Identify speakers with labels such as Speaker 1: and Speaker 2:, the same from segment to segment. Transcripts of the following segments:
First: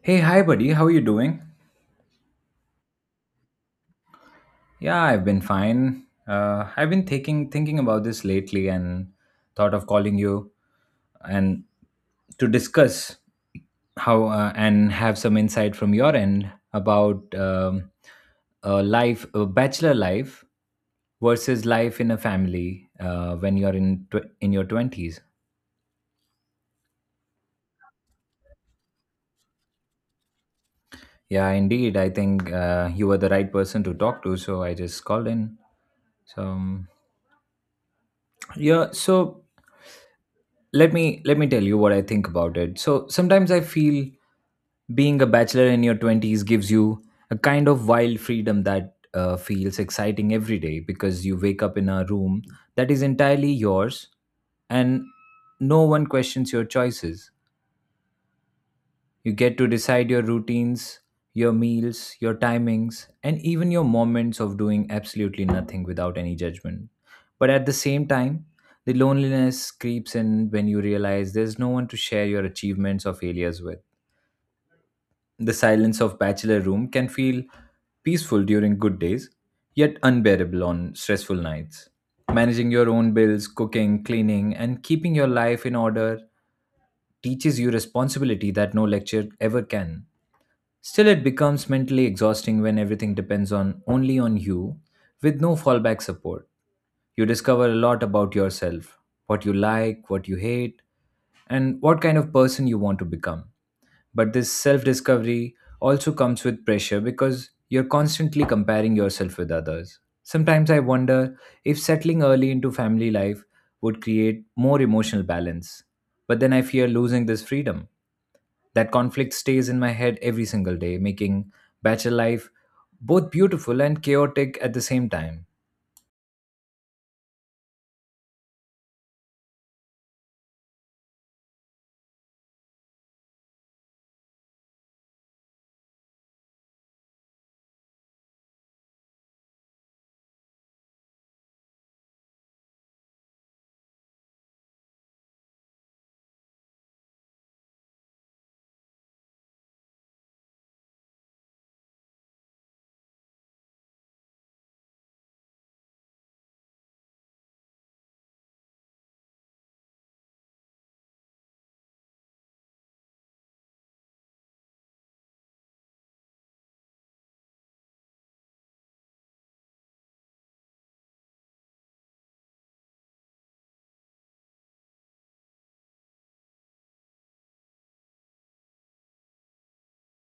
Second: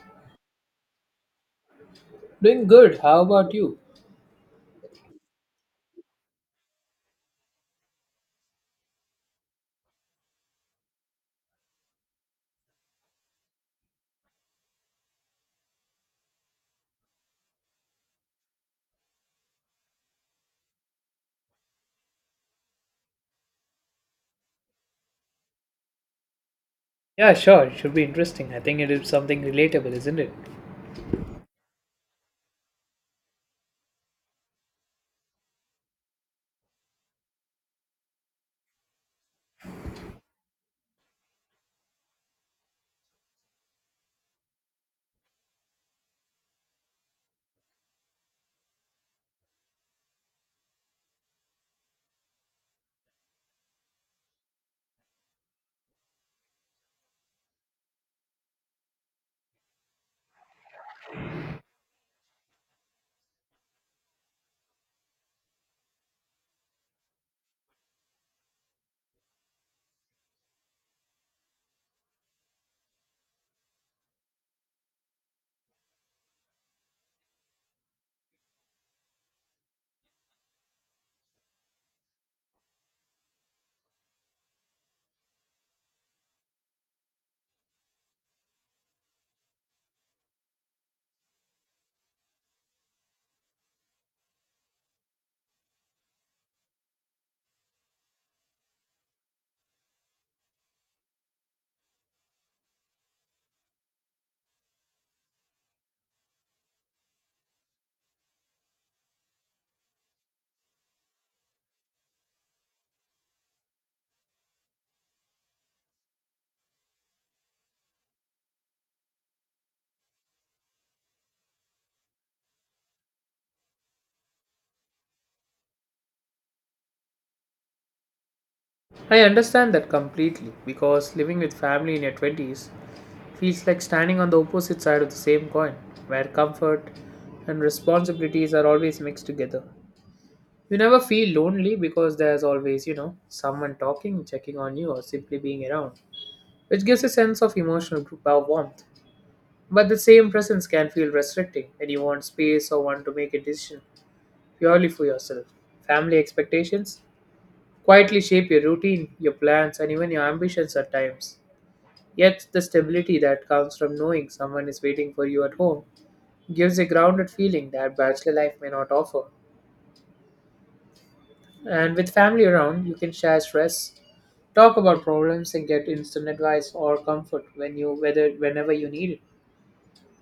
Speaker 1: Hey, hi, buddy. How are you doing?
Speaker 2: Doing good. How about you?
Speaker 1: Yeah, I've been fine. I've been thinking about this lately, and thought of calling you and to discuss how and have some insight from your end about life, bachelor life versus life in a family when you're in in your twenties.
Speaker 2: Yeah, sure. It should be interesting. I think it is something relatable, isn't it?
Speaker 1: Yeah, indeed. I think you were the right person to talk to, so I just called in. So um, yeah, so let me tell you what I think about it. So sometimes I feel being a bachelor in your 20s gives you a kind of wild freedom that feels exciting every day because you wake up in a room that is entirely yours and no one questions your choices. You get to decide your routines, your meals, your timings, and even your moments of doing absolutely nothing without any judgment. But at the same time, the loneliness creeps in when you realize there's no one to share your achievements or failures with. The silence of bachelor room can feel peaceful during good days, yet unbearable on stressful nights. Managing your own bills, cooking, cleaning, and keeping your life in order teaches you responsibility that no lecture ever can. Still, it becomes mentally exhausting when everything depends on only on you, with no fallback support. You discover a lot about yourself, what you like, what you hate, and what kind of person you want to become. But this self discovery also comes with pressure because you're constantly comparing yourself with others. Sometimes I wonder if settling early into family life would create more emotional balance. But then I fear losing this freedom. That conflict stays in my head every single day, making bachelor life both beautiful and chaotic at the same time.
Speaker 2: I understand that completely because living with family in your 20s feels like standing on the opposite side of the same coin, where comfort and responsibilities are always mixed together. You never feel lonely because there's always, you know, someone talking, checking on you, or simply being around, which gives a sense of emotional warmth. But the same presence can feel restricting when you want space or want to make a decision purely for yourself. Family expectations quietly shape your routine, your plans, and even your ambitions at times. Yet, the stability that comes from knowing someone is waiting for you at home gives a grounded feeling that bachelor life may not offer. And with family around, you can share stress, talk about problems, and get instant advice or comfort when you whether whenever you need it.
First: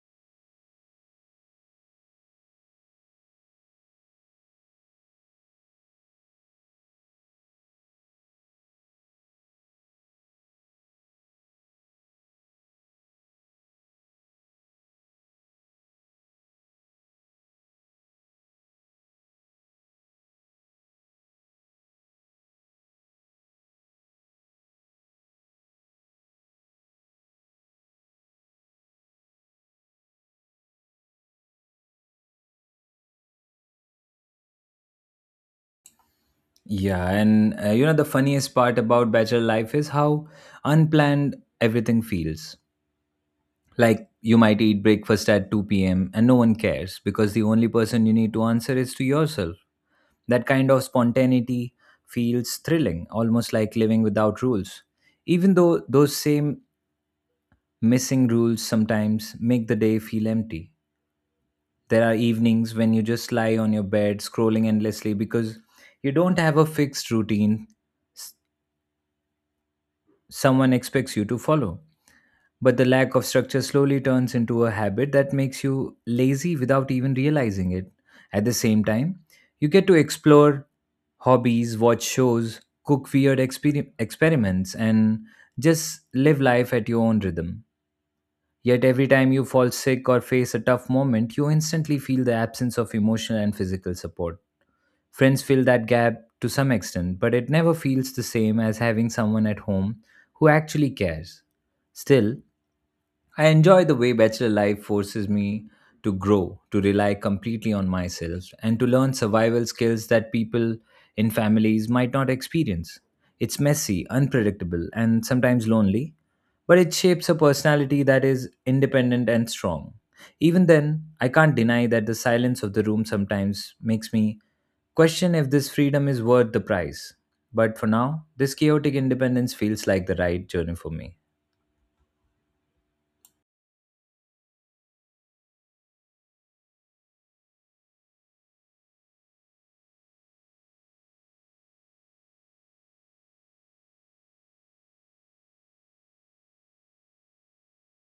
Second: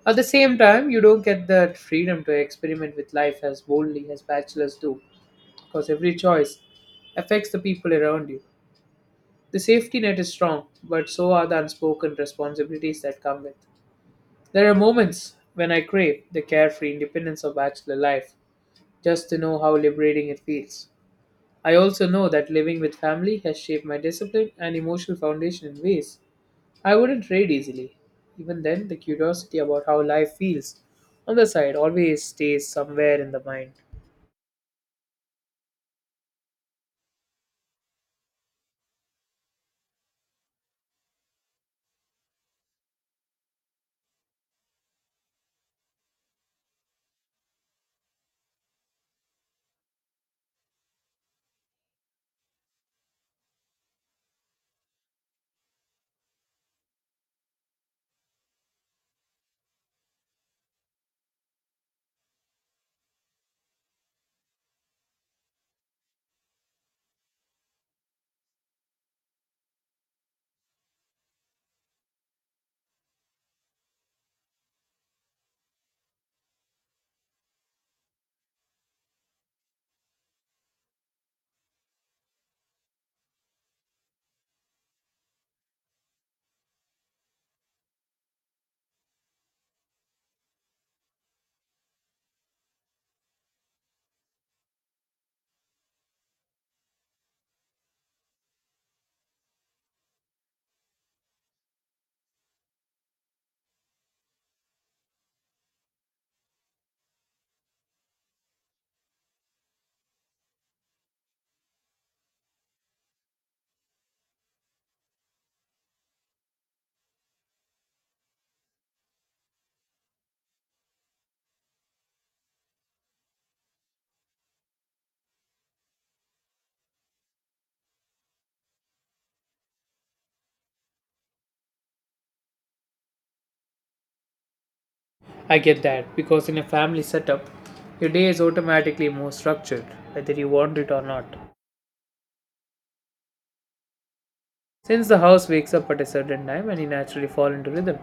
Speaker 2: At the same time, you don't get that freedom to experiment with life as boldly as bachelors do, because every choice affects the people around you. The safety net is strong, but so are the unspoken responsibilities that come with. There are moments when I crave the carefree independence of bachelor life, just to know how liberating it feels. I also know that living with family has shaped my discipline and emotional foundation in ways I wouldn't trade easily. Even then, the curiosity about how life feels on the side always stays somewhere in the mind.
Speaker 1: Yeah, and you know, the funniest part about bachelor life is how unplanned everything feels. Like you might eat breakfast at 2 p.m. and no one cares because the only person you need to answer is to yourself. That kind of spontaneity feels thrilling, almost like living without rules. Even though those same missing rules sometimes make the day feel empty. There are evenings when you just lie on your bed scrolling endlessly because you don't have a fixed routine s- someone expects you to follow. But the lack of structure slowly turns into a habit that makes you lazy without even realizing it. At the same time, you get to explore hobbies, watch shows, cook weird experiments, and just live life at your own rhythm. Yet every time you fall sick or face a tough moment, you instantly feel the absence of emotional and physical support. Friends fill that gap to some extent, but it never feels the same as having someone at home who actually cares. Still, I enjoy the way bachelor life forces me to grow, to rely completely on myself, and to learn survival skills that people in families might not experience. It's messy, unpredictable, and sometimes lonely, but it shapes a personality that is independent and strong. Even then, I can't deny that the silence of the room sometimes makes me question if this freedom is worth the price. But for now, this chaotic independence feels like the right journey for me.
Speaker 2: I get that because in a family setup, your day is automatically more structured, whether you want it or not. Since the house wakes up at a certain time and you naturally fall into rhythm,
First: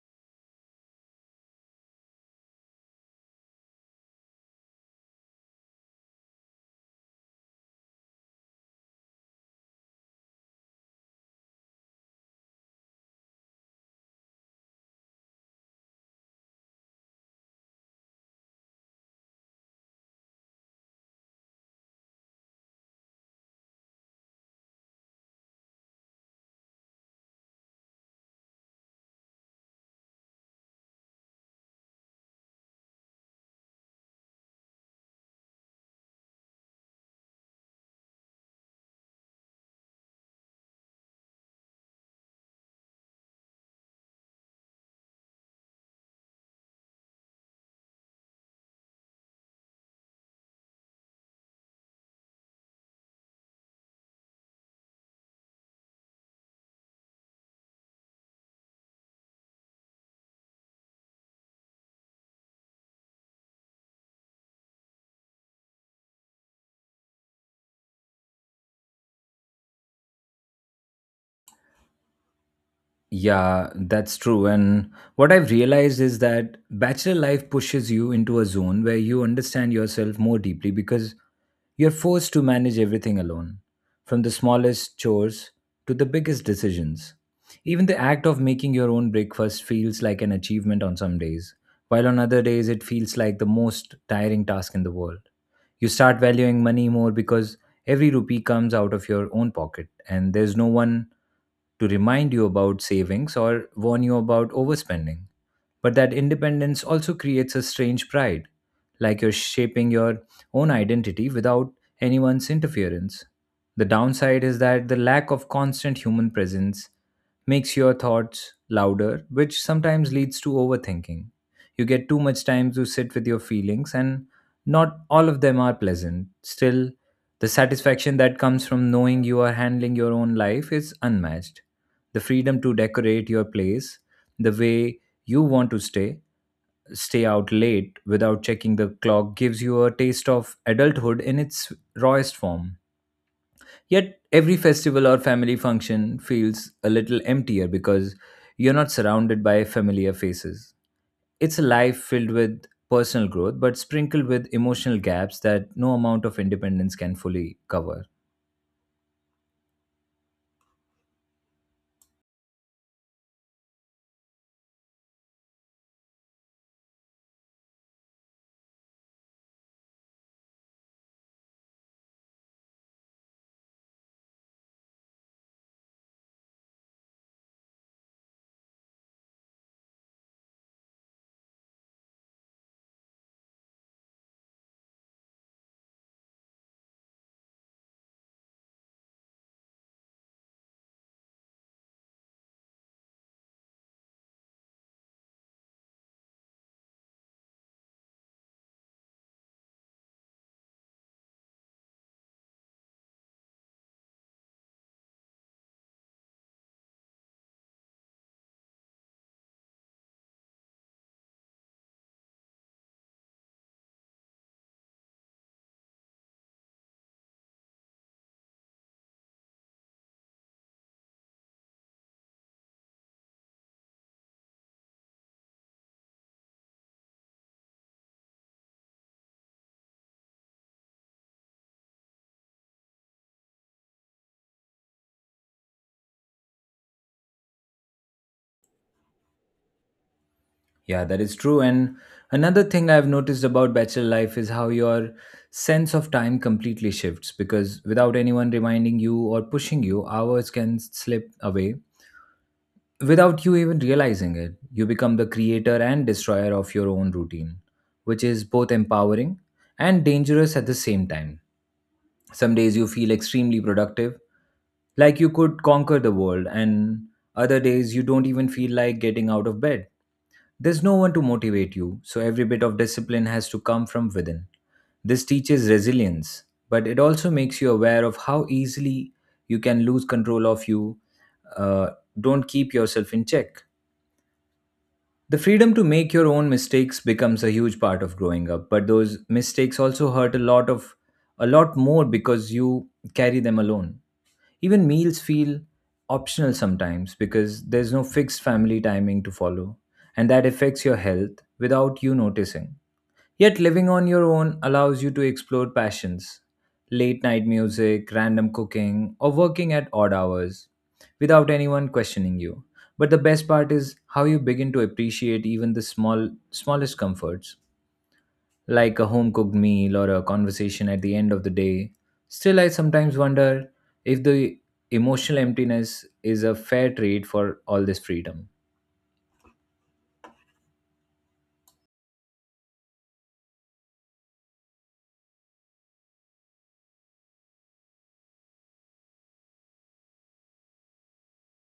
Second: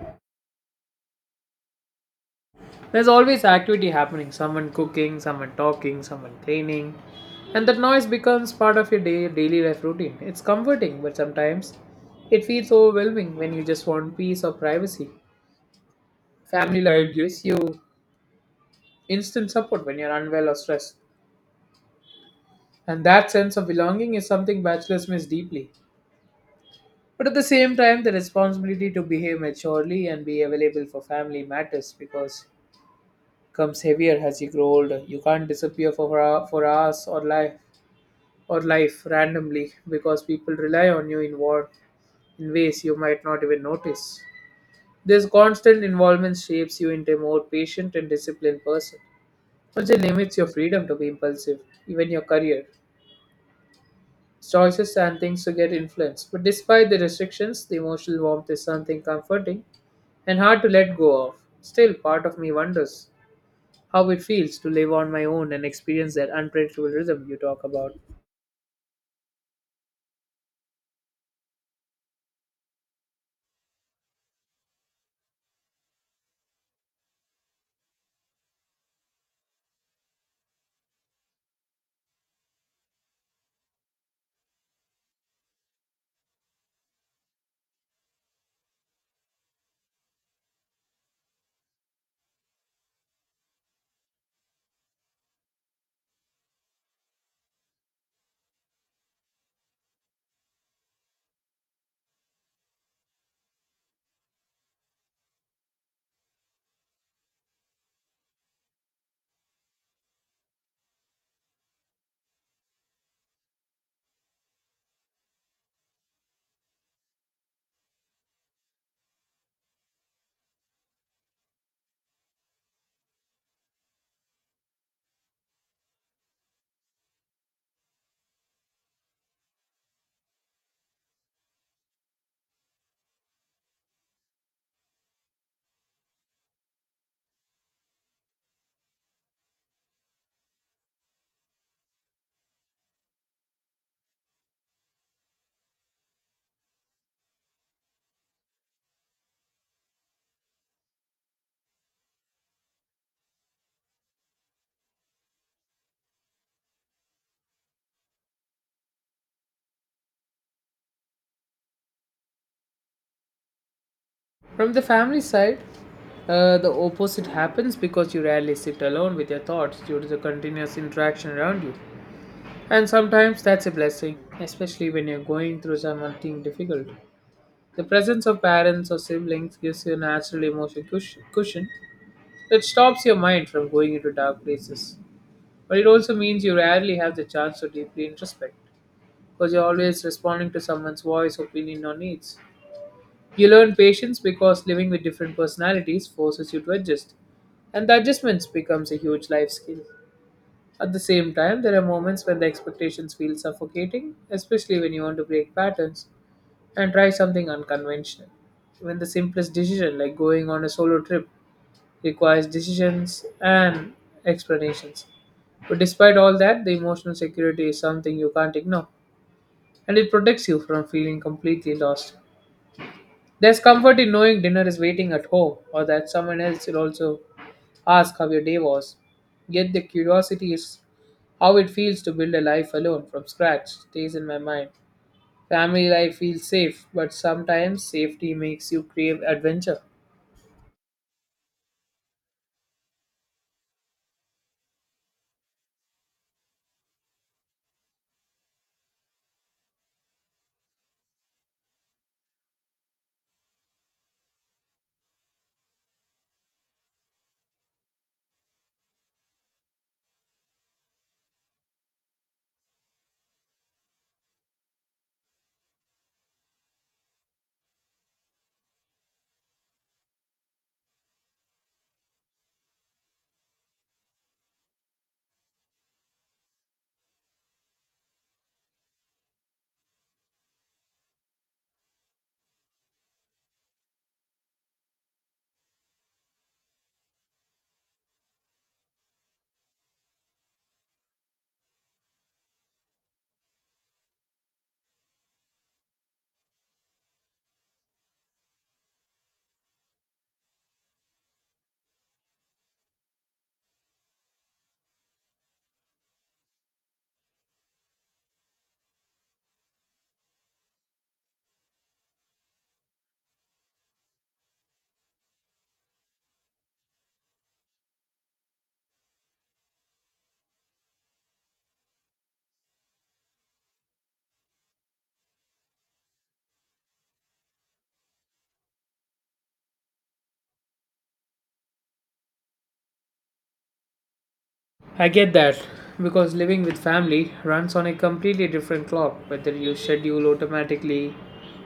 Speaker 2: there's always activity happening, someone cooking, someone talking, someone cleaning, and that noise becomes part of your day, daily life routine. It's comforting, but sometimes it feels overwhelming when you just want peace or privacy. Family life gives you instant support when you're unwell or stressed, and that sense of belonging is something bachelors miss deeply. But at the same time, the responsibility to behave maturely and be available for family matters because comes heavier as you grow older. You can't disappear for hours or life randomly because people rely on you in ways you might not even notice. This constant involvement shapes you into a more patient and disciplined person. Also limits your freedom to be impulsive, even your career. Choices and things to get influenced. But despite the restrictions, the emotional warmth is something comforting and hard to let go of. Still, part of me wonders how it feels to live on my own and experience that unpredictable rhythm you talk about.
Speaker 1: Yeah, that's true. And what I've realized is that bachelor life pushes you into a zone where you understand yourself more deeply because you're forced to manage everything alone, from the smallest chores to the biggest decisions. Even the act of making your own breakfast feels like an achievement on some days, while on other days it feels like the most tiring task in the world. You start valuing money more because every rupee comes out of your own pocket and there's no one to remind you about savings or warn you about overspending. But that independence also creates a strange pride, like you're shaping your own identity without anyone's interference. The downside is that the lack of constant human presence makes your thoughts louder, which sometimes leads to overthinking. You get too much time to sit with your feelings, and not all of them are pleasant. Still, the satisfaction that comes from knowing you are handling your own life is unmatched. The freedom to decorate your place the way you want to stay. Stay out late without checking the clock gives you a taste of adulthood in its rawest form. Yet every festival or family function feels a little emptier because you're not surrounded by familiar faces. It's a life filled with personal growth but sprinkled with emotional gaps that no amount of independence can fully cover.
Speaker 2: From the family side, the opposite happens because you rarely sit alone with your thoughts due to the continuous interaction around you. And sometimes that's a blessing, especially when you're going through something difficult. The presence of parents or siblings gives you a natural emotional cushion that stops your mind from going into dark places. But it also means you rarely have the chance to deeply introspect because you're always responding to someone's voice, opinion, or needs. You learn patience because living with different personalities forces you to adjust, and the adjustments becomes a huge life skill. At the same time, there are moments when the expectations feel suffocating, especially when you want to break patterns and try something unconventional. When the simplest decision, like going on a solo trip, requires decisions and explanations. But despite all that, the emotional security is something you can't ignore, and it protects you from feeling completely lost. There's comfort in knowing dinner is waiting at home or that someone else will also ask how your day was. Yet the curiosity is how it feels to build a life alone from scratch stays in my mind. Family life feels safe, but sometimes safety makes you crave adventure.
Speaker 1: Yeah, that is true. And another thing I've noticed about bachelor life is how your sense of time completely shifts because without anyone reminding you or pushing you, hours can slip away without you even realizing it. You become the creator and destroyer of your own routine, which is both empowering and dangerous at the same time. Some days you feel extremely productive, like you could conquer the world, and other days you don't even feel like getting out of bed there's no one to motivate you, so every bit of discipline has to come from within. This teaches resilience, but it also makes you aware of how easily you can lose control of you. Uh, don't keep yourself in check. The freedom to make your own mistakes becomes a huge part of growing up, but those mistakes also hurt a lot of a lot more because you carry them alone. Even meals feel optional sometimes because there's no fixed family timing to follow, and that affects your health without you noticing. Yet, living on your own allows you to explore passions late night music, random cooking, or working at odd hours without anyone questioning you. But the best part is how you begin to appreciate even the smallest comforts like a home cooked meal or a conversation at the end of the day. Still, I sometimes wonder if the emotional emptiness is a fair trade for all this freedom.
Speaker 2: I get that because living with family runs on a completely different clock, whether your schedule automatically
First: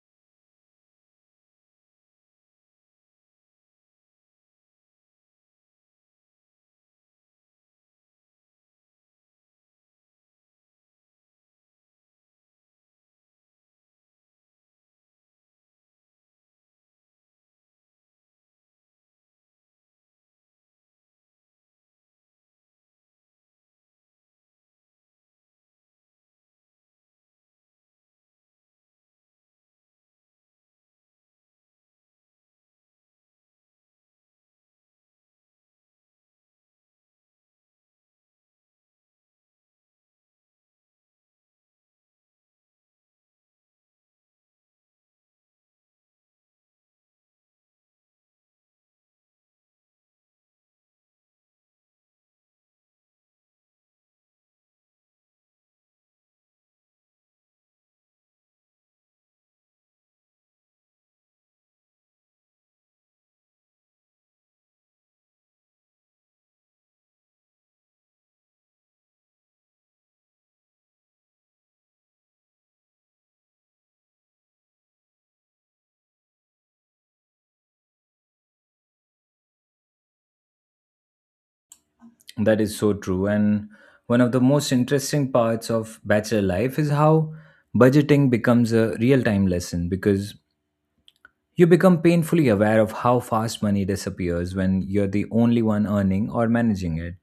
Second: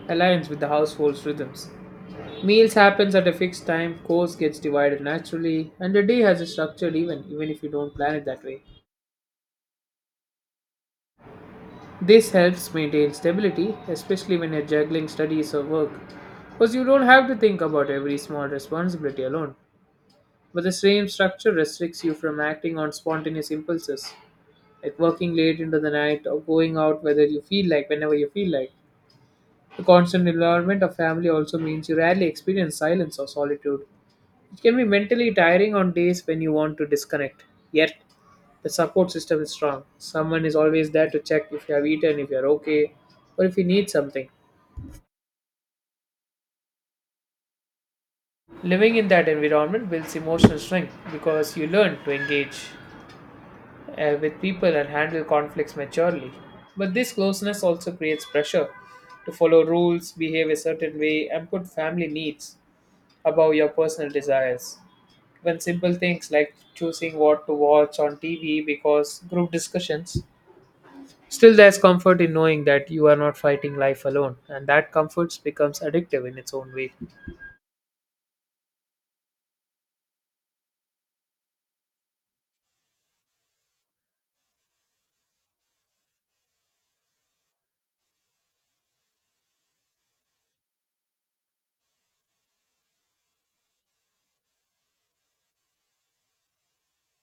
Speaker 2: aligns with the household's rhythms. Meals happens at a fixed time, course gets divided naturally, and the day has a structured even if you don't plan it that way. This helps maintain stability, especially when you're juggling studies or work, because you don't have to think about every small responsibility alone. But the same structure restricts you from acting on spontaneous impulses, like working late into the night or going out whether you feel like, whenever you feel like. The constant involvement of family also means you rarely experience silence or solitude, it can be mentally tiring on days when you want to disconnect, yet the support system is strong. Someone is always there to check if you have eaten, if you're okay, or if you need something. Living in that environment builds emotional strength because you learn to engage with people and handle conflicts maturely. But this closeness also creates pressure to follow rules, behave a certain way, and put family needs above your personal desires. Even simple things like choosing what to watch on TV because group discussions. Still, there's comfort in knowing that you are not fighting life alone, and that comfort becomes addictive in its own way.
Speaker 1: That is so true. And one of the most interesting parts of bachelor life is how budgeting becomes a real time lesson because you become painfully aware of how fast money disappears when you're the only one earning or managing it.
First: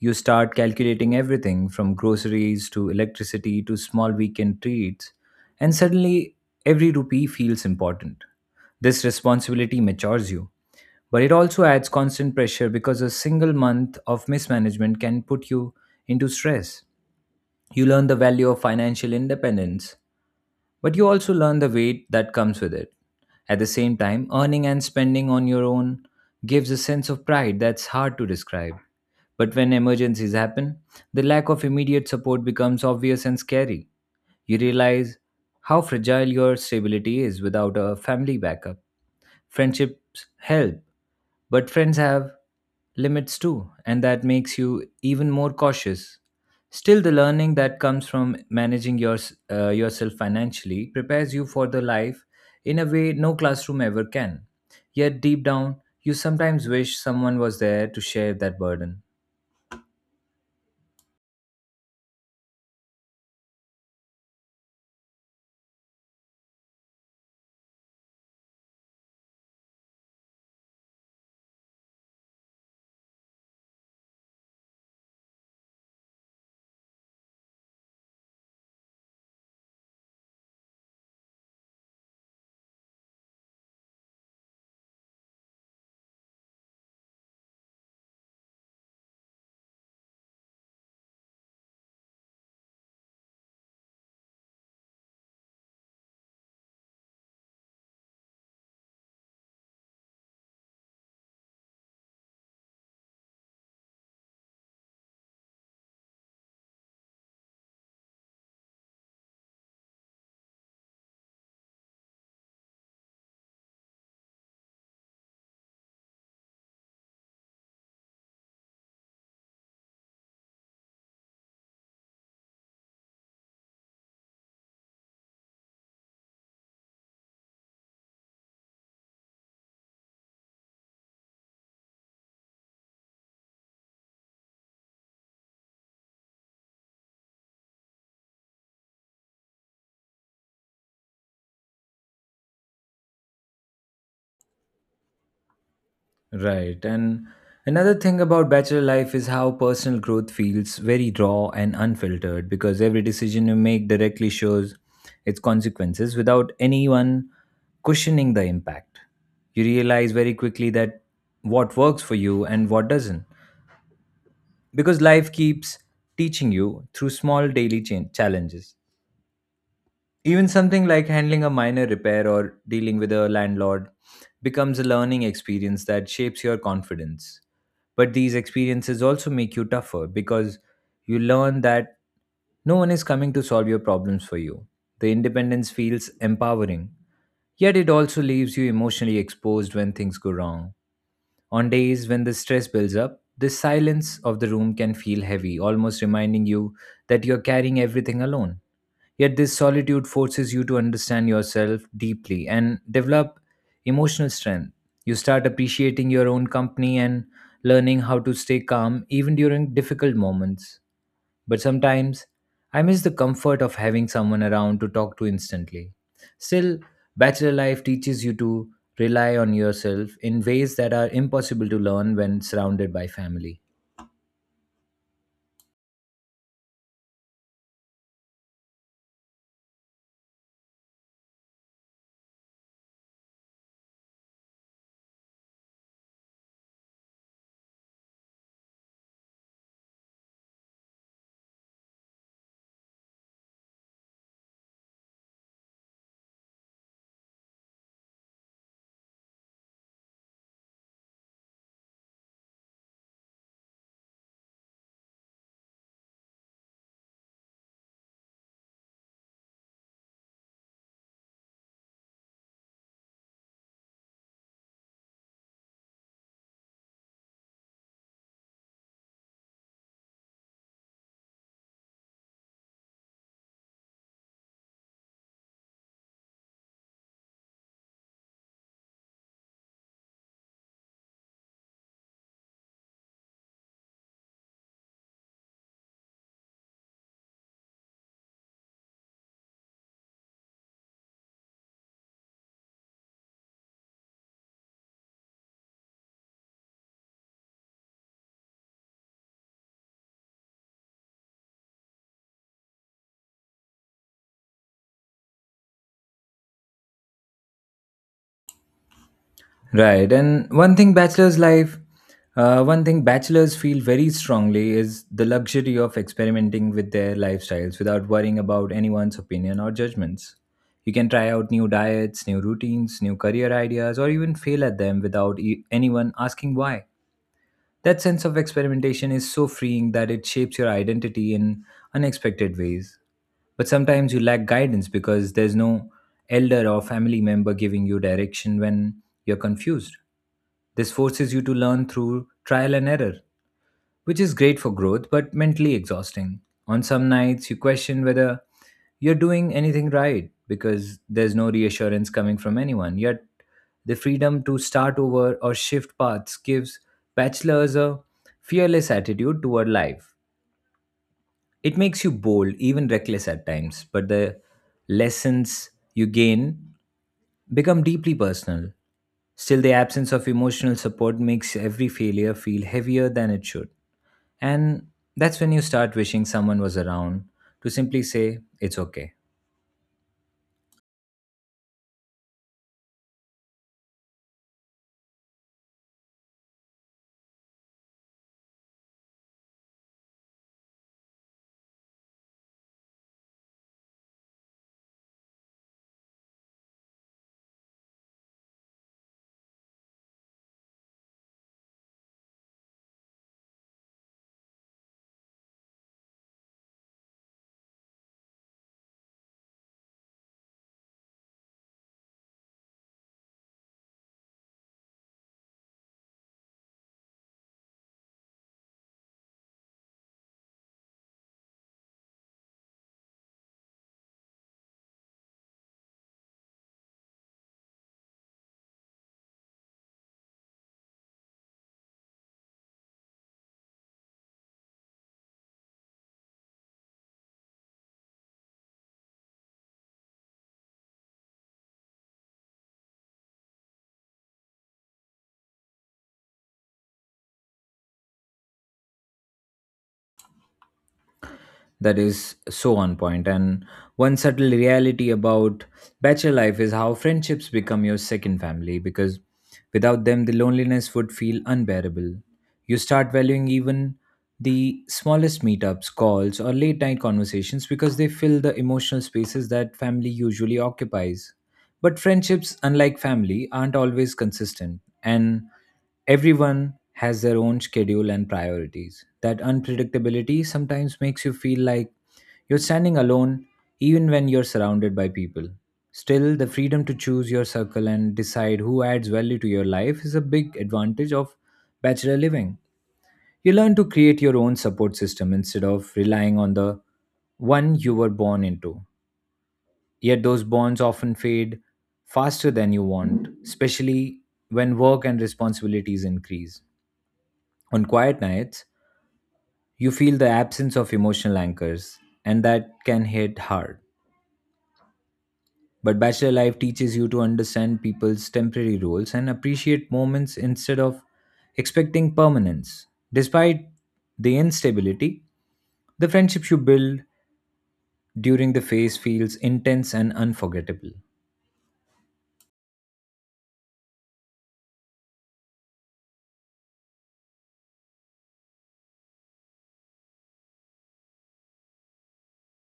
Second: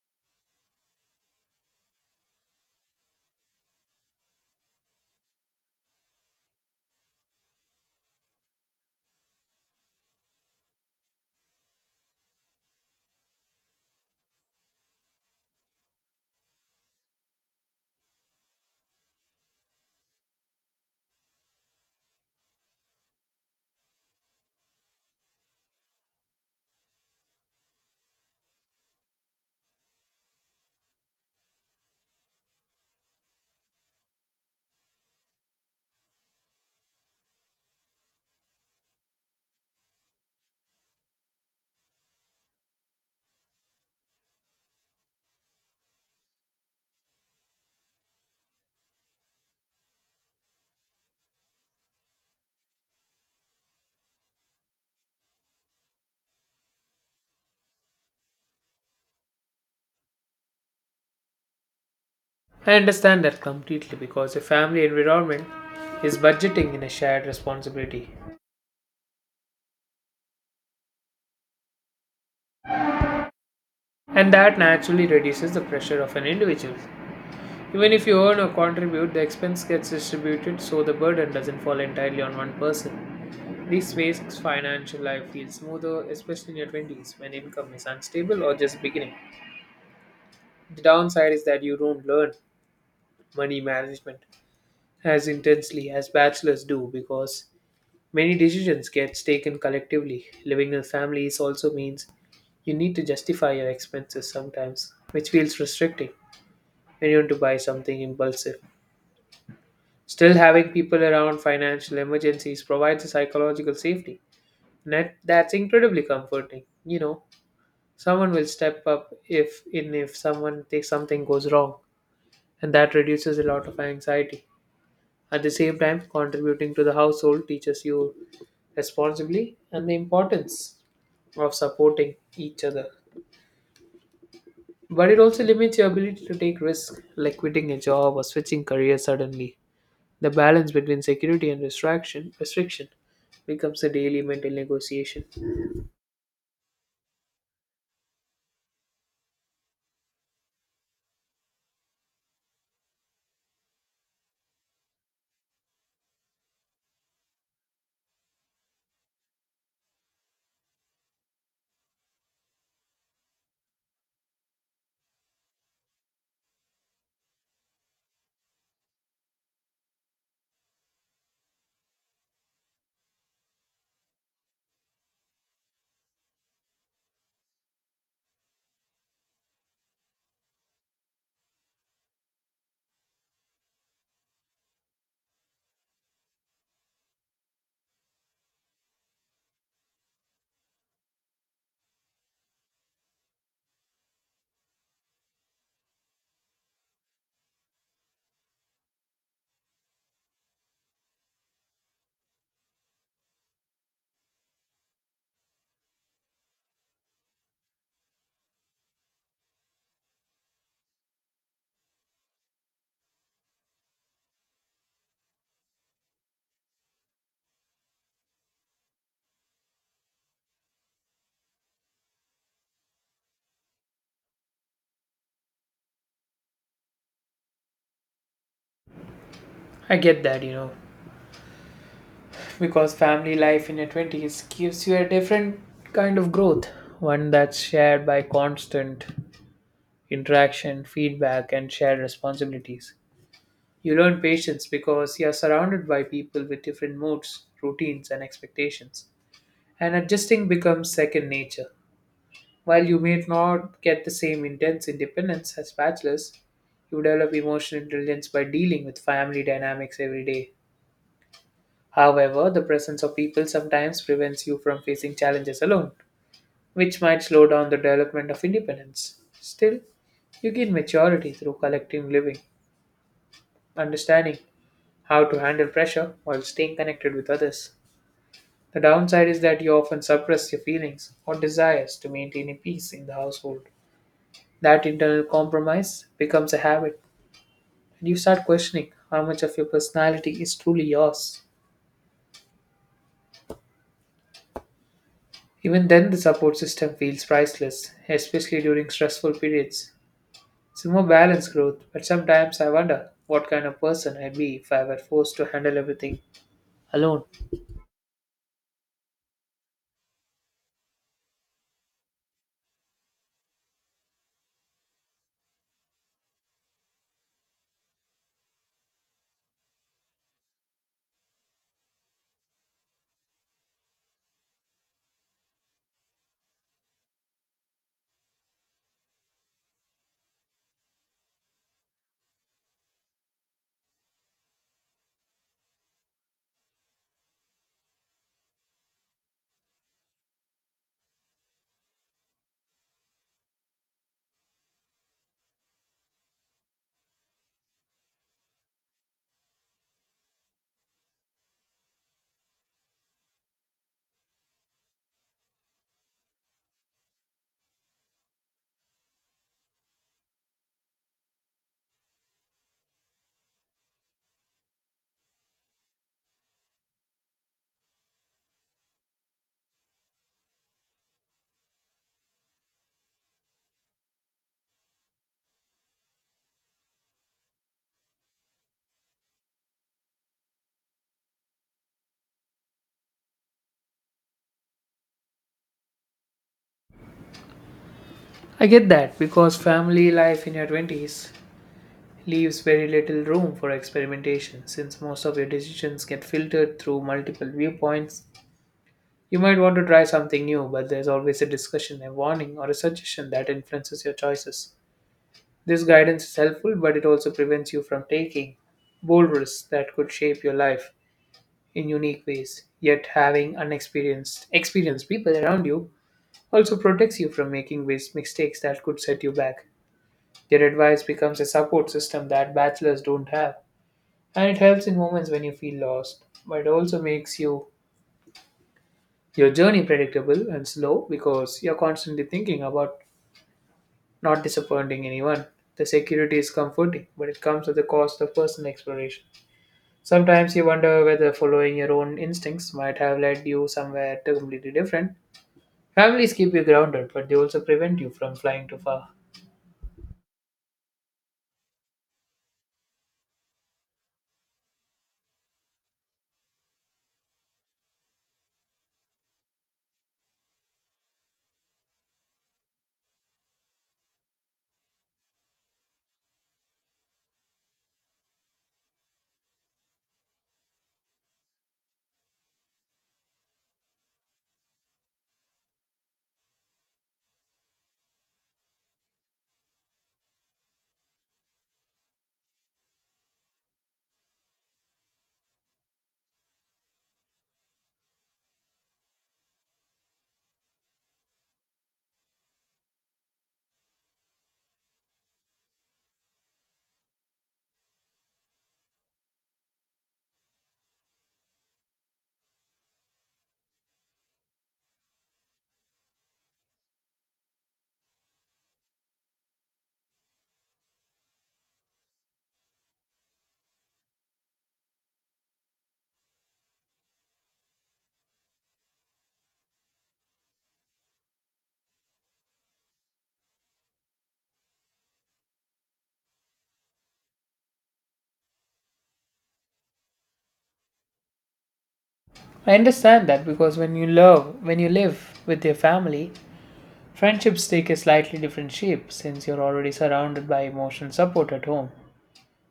Speaker 1: You start calculating everything from groceries to electricity to small weekend treats, and suddenly every rupee feels important. This responsibility matures you, but it also adds constant pressure because a single month of mismanagement can put you into stress. You learn the value of financial independence but you also learn the weight that comes with it. At the same time, earning and spending on your own gives a sense of pride that's hard to describe. But when emergencies happen, the lack of immediate support becomes obvious and scary. You realize how fragile your stability is without a family backup. Friendships help, but friends have limits too, and that makes you even more cautious. Still, the learning that comes from managing yourself financially prepares you for the life in a way no classroom ever can. Yet, deep down, you sometimes wish someone was there to share that burden.
Speaker 2: I understand that completely because a family environment is budgeting in a shared responsibility, and that naturally reduces the pressure of an individual. Even if you earn or contribute, the expense gets distributed so the burden doesn't fall entirely on one person. This makes financial life feel smoother, especially in your 20s when income is unstable or just beginning. The downside is that you don't learn money management as intensely as bachelors do because many decisions get taken collectively. Living in families also means you need to justify your expenses sometimes, which feels restricting when you want to buy something impulsive. Still, having people around financial emergencies provides a psychological safety. Net, that's incredibly comforting, you know, someone will step up if someone takes something goes wrong, and that reduces a lot of anxiety. At the same time, contributing to the household teaches you responsibly and the importance of supporting each other, but it also limits your ability to take risks like quitting a job or switching career suddenly. The balance between security and restriction becomes a daily mental negotiation.
Speaker 1: Right. And another thing about bachelor life is how personal growth feels very raw and unfiltered because every decision you make directly shows its consequences without anyone cushioning the impact. You realize very quickly that what works for you and what doesn't because life keeps teaching you through small daily challenges. Even something like handling a minor repair or dealing with a landlord becomes a learning experience that shapes your confidence. But these experiences also make you tougher because you learn that no one is coming to solve your problems for you. The independence feels empowering, yet it also leaves you emotionally exposed when things go wrong. On days when the stress builds up, the silence of the room can feel heavy, almost reminding you that you're carrying everything alone. Yet, this solitude forces you to understand yourself deeply and develop emotional strength. You start appreciating your own company and learning how to stay calm even during difficult moments. But sometimes I miss the comfort of having someone around to talk to instantly. Still, bachelor life teaches you to rely on yourself in ways that are impossible to learn when surrounded by family.
Speaker 2: I get that, you know, because family life in your 20s gives you a different kind of growth, one that's shared by constant interaction, feedback, and shared responsibilities. You learn patience because you are surrounded by people with different moods, routines, and expectations. And adjusting becomes second nature. While you may not get the same intense independence as bachelors, you develop emotional intelligence by dealing with family dynamics every day. However, the presence of people sometimes prevents you from facing challenges alone, which might slow down the development of independence. Still, you gain maturity through collective living, understanding how to handle pressure while staying connected with others. The downside is that you often suppress your feelings or desires to maintain a peace in the household. That internal compromise becomes a habit, and you start questioning how much of your personality is truly yours. Even then, the support system feels priceless, especially during stressful periods. It's a more balanced growth, but sometimes I wonder what kind of person I'd be if I were forced to handle everything alone.
Speaker 1: Right, and one thing bachelors feel very strongly is the luxury of experimenting with their lifestyles without worrying about anyone's opinion or judgments. You can try out new diets, new routines, new career ideas, or even fail at them without anyone asking why. That sense of experimentation is so freeing that it shapes your identity in unexpected ways. But sometimes you lack guidance because there's no elder or family member giving you direction when you're confused. This forces you to learn through trial and error, which is great for growth but mentally exhausting. On some nights, you question whether you're doing anything right because there's no reassurance coming from anyone. Yet, the freedom to start over or shift paths gives bachelors a fearless attitude toward life. It makes you bold, even reckless at times, but the lessons you gain become deeply personal. Still, the absence of emotional support makes every failure feel heavier than it should. And that's when you start wishing someone was around to simply say, it's okay.
Speaker 2: I get that because family life in your 20s leaves very little room for experimentation since most of your decisions get filtered through multiple viewpoints. You might want to try something new, but there's always a discussion, a warning, or a suggestion that influences your choices. This guidance is helpful, but it also prevents you from taking bold risks that could shape your life in unique ways. Yet having unexperienced experienced people around you also protects you from making waste mistakes that could set you back. Their advice becomes a support system that bachelors don't have, and it helps in moments when you feel lost, but it also makes you your journey predictable and slow because you're constantly thinking about not disappointing anyone. The security is comforting, but it comes at the cost of personal exploration. Sometimes you wonder whether following your own instincts might have led you somewhere completely different. Families keep you grounded, but they also prevent you from flying too far.
Speaker 1: That is so on point. And one subtle reality about bachelor life is how friendships become your second family because without them, the loneliness would feel unbearable. You start valuing even the smallest meetups, calls, or late night conversations because they fill the emotional spaces that family usually occupies. But friendships, unlike family, aren't always consistent. And everyone has their own schedule and priorities. That unpredictability sometimes makes you feel like you're standing alone even when you're surrounded by people. Still, the freedom to choose your circle and decide who adds value to your life is a big advantage of bachelor living. You learn to create your own support system instead of relying on the one you were born into. Yet those bonds often fade faster than you want, especially when work and responsibilities increase. On quiet nights, you feel the absence of emotional anchors, and that can hit hard. But bachelor life teaches you to understand people's temporary roles and appreciate moments instead of expecting permanence. Despite the instability, the friendships you build during the phase feels intense and unforgettable.
Speaker 2: I understand that because when you live with your family, friendships take a slightly different shape since you're already surrounded by emotional support at home.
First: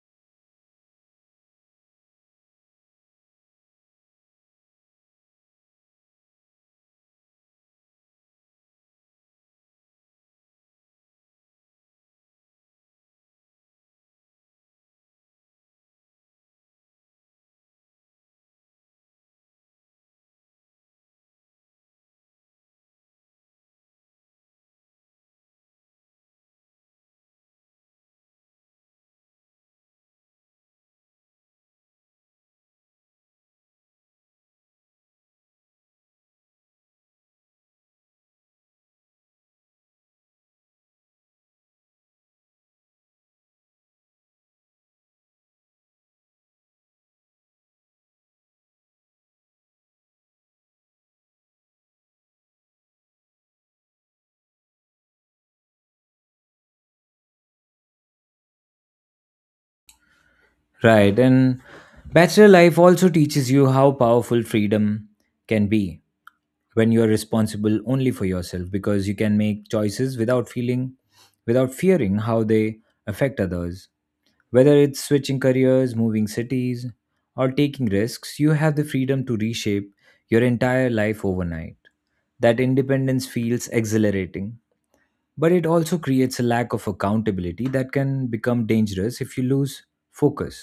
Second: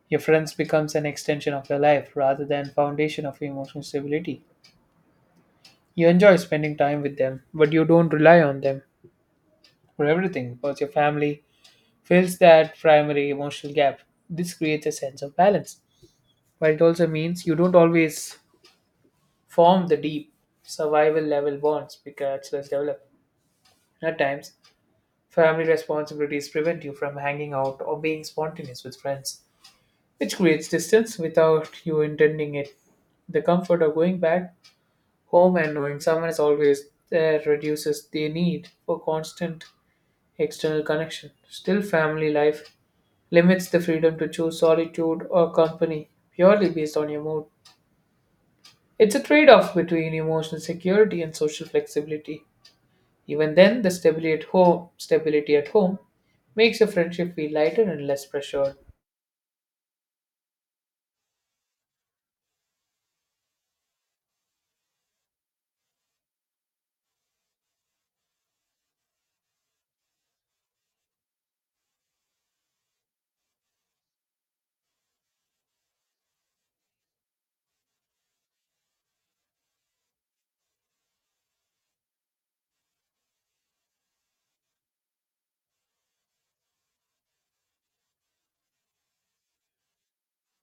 Speaker 2: Your friends becomes an extension of your life rather than foundation of your emotional stability. You enjoy spending time with them, but you don't rely on them for everything because your family fills that primary emotional gap. This creates a sense of balance, but it also means you don't always form the deep survival level bonds bachelors develop. At times, family responsibilities prevent you from hanging out or being spontaneous with friends, which creates distance without you intending it. The comfort of going back home and knowing someone is always there reduces the need for constant external connection. Still, family life limits the freedom to choose solitude or company purely based on your mood. It's a trade off between emotional security and social flexibility. Even then, the stability at home makes your friendship feel lighter and less pressured.
Speaker 1: Right, and bachelor life also teaches you how powerful freedom can be, when you are responsible only for yourself because you can make choices without feeling without fearing how they affect others, whether it's switching careers, moving cities, or taking risks. You have the freedom to reshape your entire life overnight. That independence feels exhilarating, but it also creates a lack of accountability that can become dangerous if you lose focus.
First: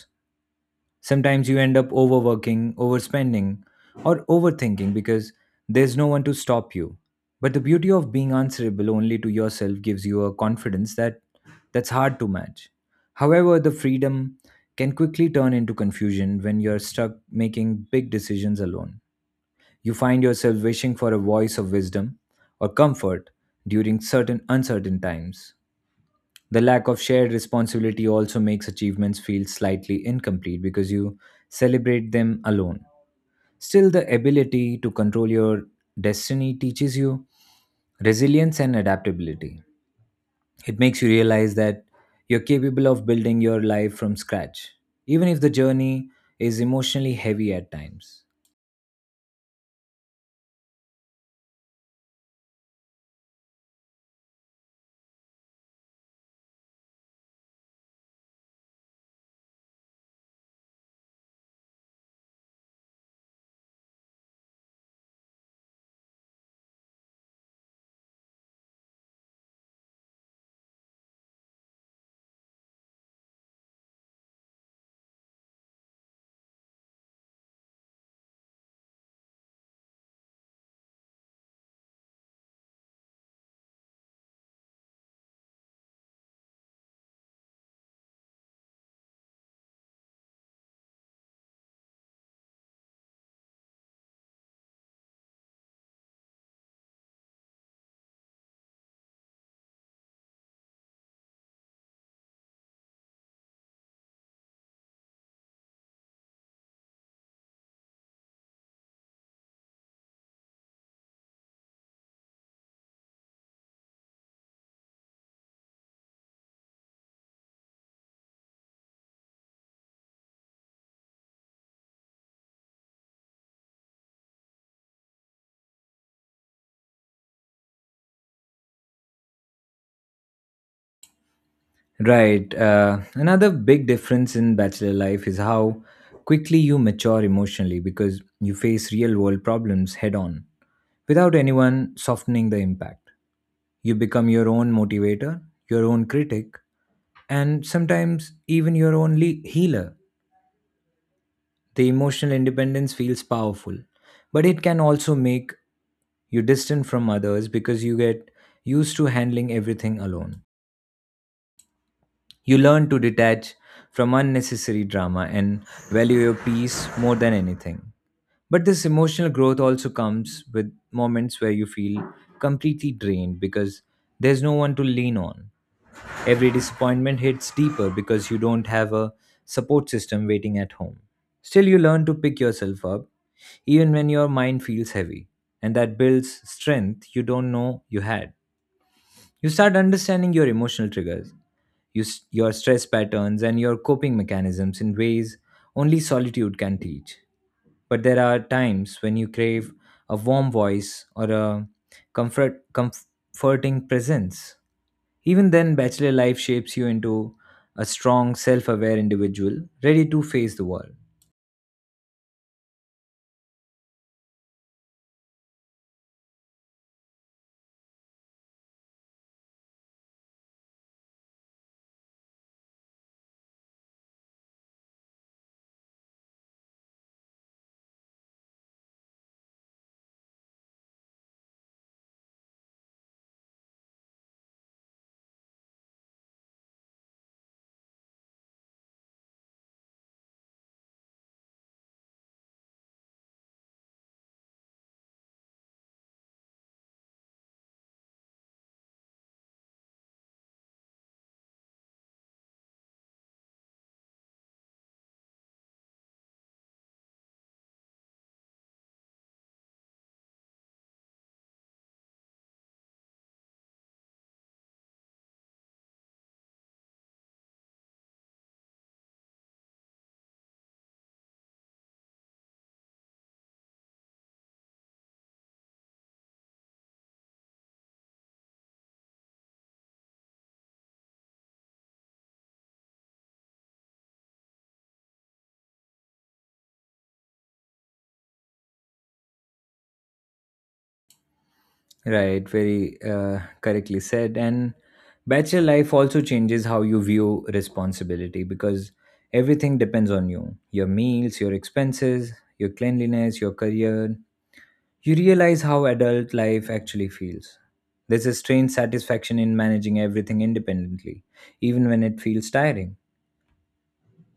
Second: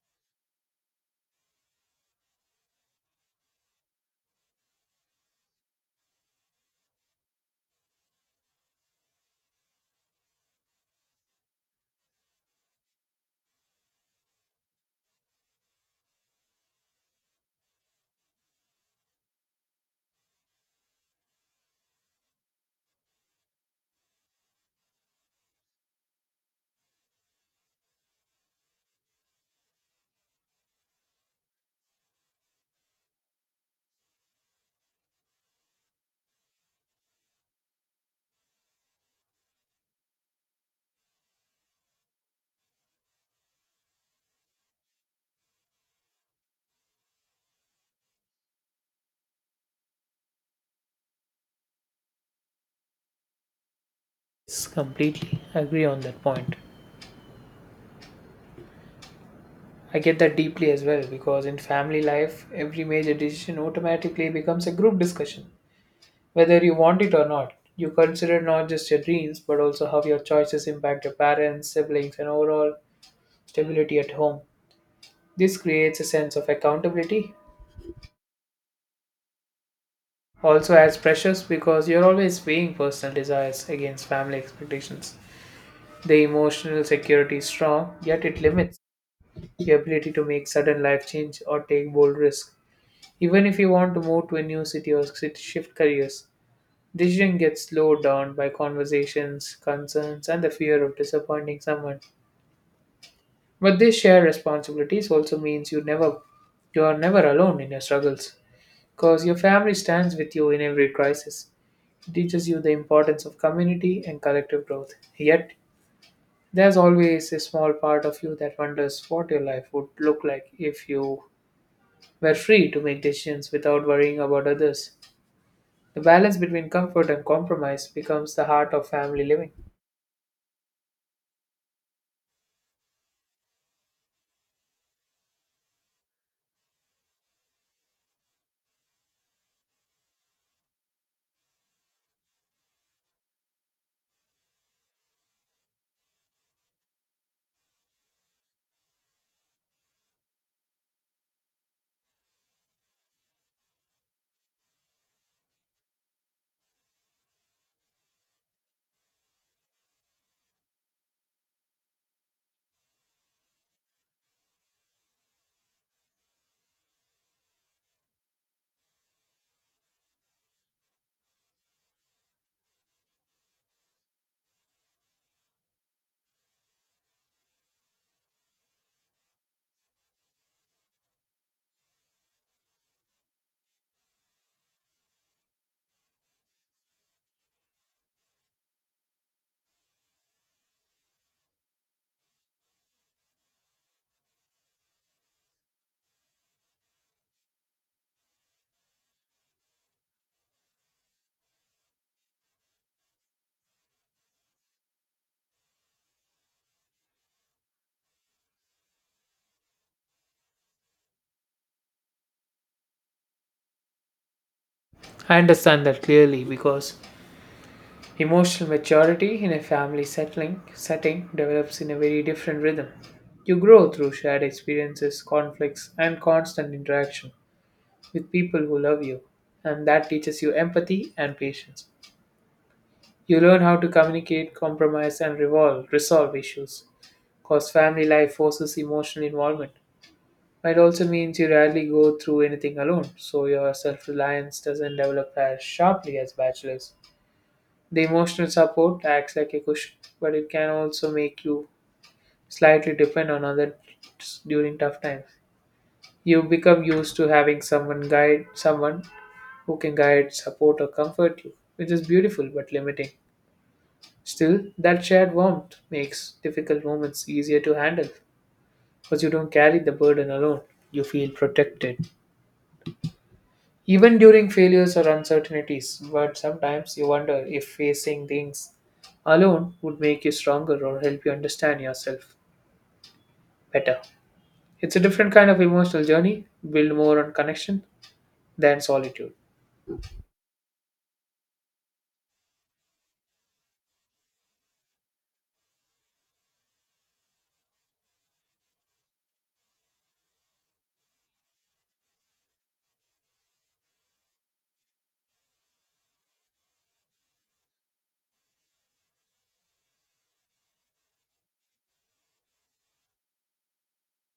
Speaker 1: Sometimes you end up overworking, overspending, or overthinking because there's no one to stop you. But the beauty of being answerable only to yourself gives you a confidence that's hard to match. However, the freedom can quickly turn into confusion when you're stuck making big decisions alone. You find yourself wishing for a voice of wisdom or comfort during certain uncertain times. The lack of shared responsibility also makes achievements feel slightly incomplete because you celebrate them alone. Still, the ability to control your destiny teaches you resilience and adaptability. It makes you realize that you're capable of building your life from scratch, even if the journey is emotionally heavy at times.
Speaker 2: Yes, completely agree on that point. I get that deeply as well because in family life, every major decision automatically becomes a group discussion. Whether you want it or not, you consider not just your dreams but also how your choices impact your parents, siblings, and overall stability at home. This creates a sense of accountability. Also adds pressures because you're always weighing personal desires against family expectations. The emotional security is strong, yet it limits your ability to make sudden life change or take bold risks. Even if you want to move to a new city or shift careers, decision gets slowed down by conversations, concerns, and the fear of disappointing someone. But this shared responsibilities also means you are never alone in your struggles, because your family stands with you in every crisis. It teaches you the importance of community and collective growth. Yet, there's always a small part of you that wonders what your life would look like if you were free to make decisions without worrying about others. The balance between comfort and compromise becomes the heart of family living.
Speaker 1: Right. Another big difference in bachelor life is how quickly you mature emotionally because you face real world problems head on without anyone softening the impact. You become your own motivator, your own critic, and sometimes even your own healer. The emotional independence feels powerful, but it can also make you distant from others because you get used to handling everything alone. You learn to detach from unnecessary drama and value your peace more than anything. But this emotional growth also comes with moments where you feel completely drained because there's no one to lean on. Every disappointment hits deeper because you don't have a support system waiting at home. Still, you learn to pick yourself up even when your mind feels heavy, and that builds strength you don't know you had. You start understanding your emotional triggers, your stress patterns, and your coping mechanisms in ways only solitude can teach. But there are times when you crave a warm voice or a comforting presence. Even then, bachelor life shapes you into a strong, self aware individual ready to face the world.
Speaker 2: I understand that clearly because emotional maturity in a family settling setting develops in a very different rhythm. You grow through shared experiences, conflicts, and constant interaction with people who love you, and that teaches you empathy and patience. You learn how to communicate, compromise, and resolve issues. Because family life forces emotional involvement. But it also means you rarely go through anything alone, so your self reliance doesn't develop as sharply as bachelors. The emotional support acts like a cushion, but it can also make you slightly depend on others during tough times. You become used to having someone who can guide, support, or comfort you, which is beautiful but limiting. Still, that shared warmth makes difficult moments easier to handle because you don't carry the burden alone. You feel protected, even during failures or uncertainties. But sometimes you wonder if facing things alone would make you stronger or help you understand yourself better. It's a different kind of emotional journey, build more on connection than solitude.
Speaker 1: Right, very correctly said. And bachelor life also changes how you view responsibility because everything depends on you, your meals, your expenses, your cleanliness, your career. You realize how adult life actually feels. There's a strange satisfaction in managing everything independently, even when it feels tiring.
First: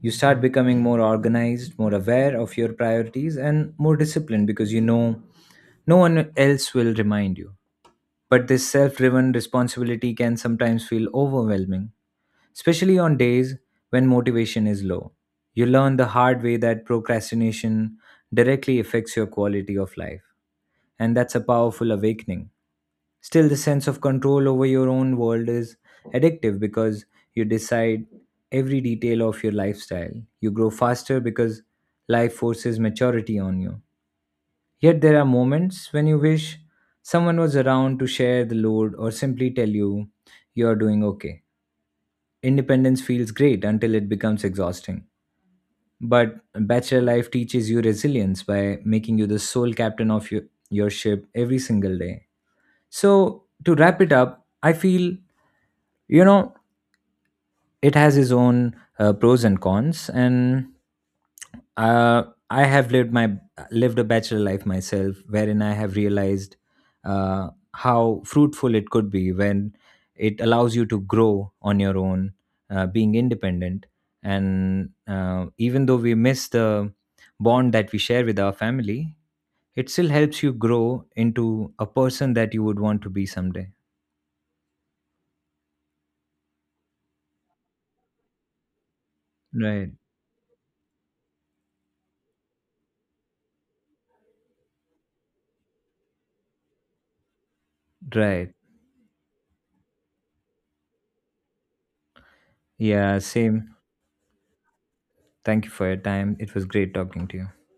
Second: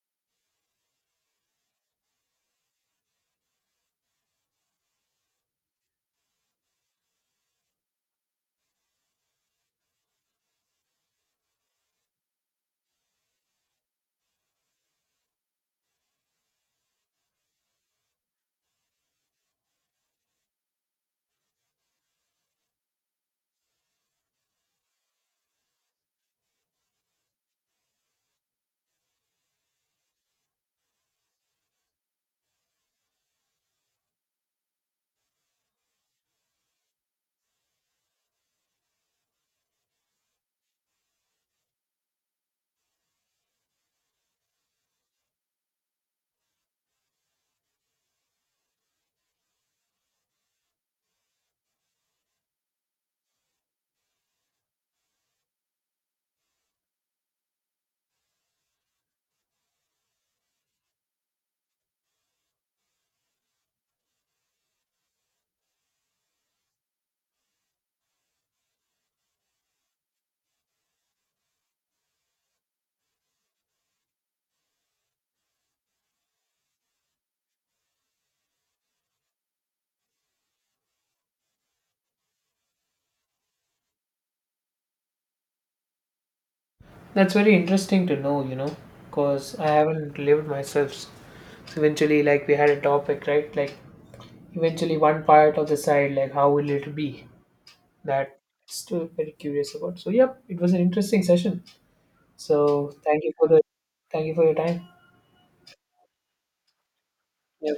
Speaker 1: You start becoming more organized, more aware of your priorities, and more disciplined because you know no one else will remind you. But this self driven responsibility can sometimes feel overwhelming, especially on days when motivation is low. You learn the hard way that procrastination directly affects your quality of life, and that's a powerful awakening. Still, the sense of control over your own world is addictive because you decide every detail of your lifestyle. You grow faster because life forces maturity on you. Yet there are moments when you wish someone was around to share the load or simply tell you you're doing okay. Independence feels great until it becomes exhausting. But bachelor life teaches you resilience by making you the sole captain of your ship every single day. So, to wrap it up, I feel, you know, it has its own pros and cons, and uh, I have lived a bachelor life myself, wherein I have realized uh, how fruitful it could be when it allows you to grow on your own, being independent, and even though we miss the bond that we share with our family, it still helps you grow into a person that you would want to be someday.
Speaker 2: That's very interesting to know, you know, because I
Speaker 1: Right.
Speaker 2: haven't lived myself. So eventually, like we had a topic, right? Like eventually, one part of the side, like how will it be? That
Speaker 1: Right.
Speaker 2: still very curious about. So, yep, it was an interesting session. So
Speaker 1: Yeah,
Speaker 2: thank you for the
Speaker 1: same.
Speaker 2: thank you for your time.
Speaker 1: Thank you for your time. It was great talking to you.
Speaker 2: Yeah,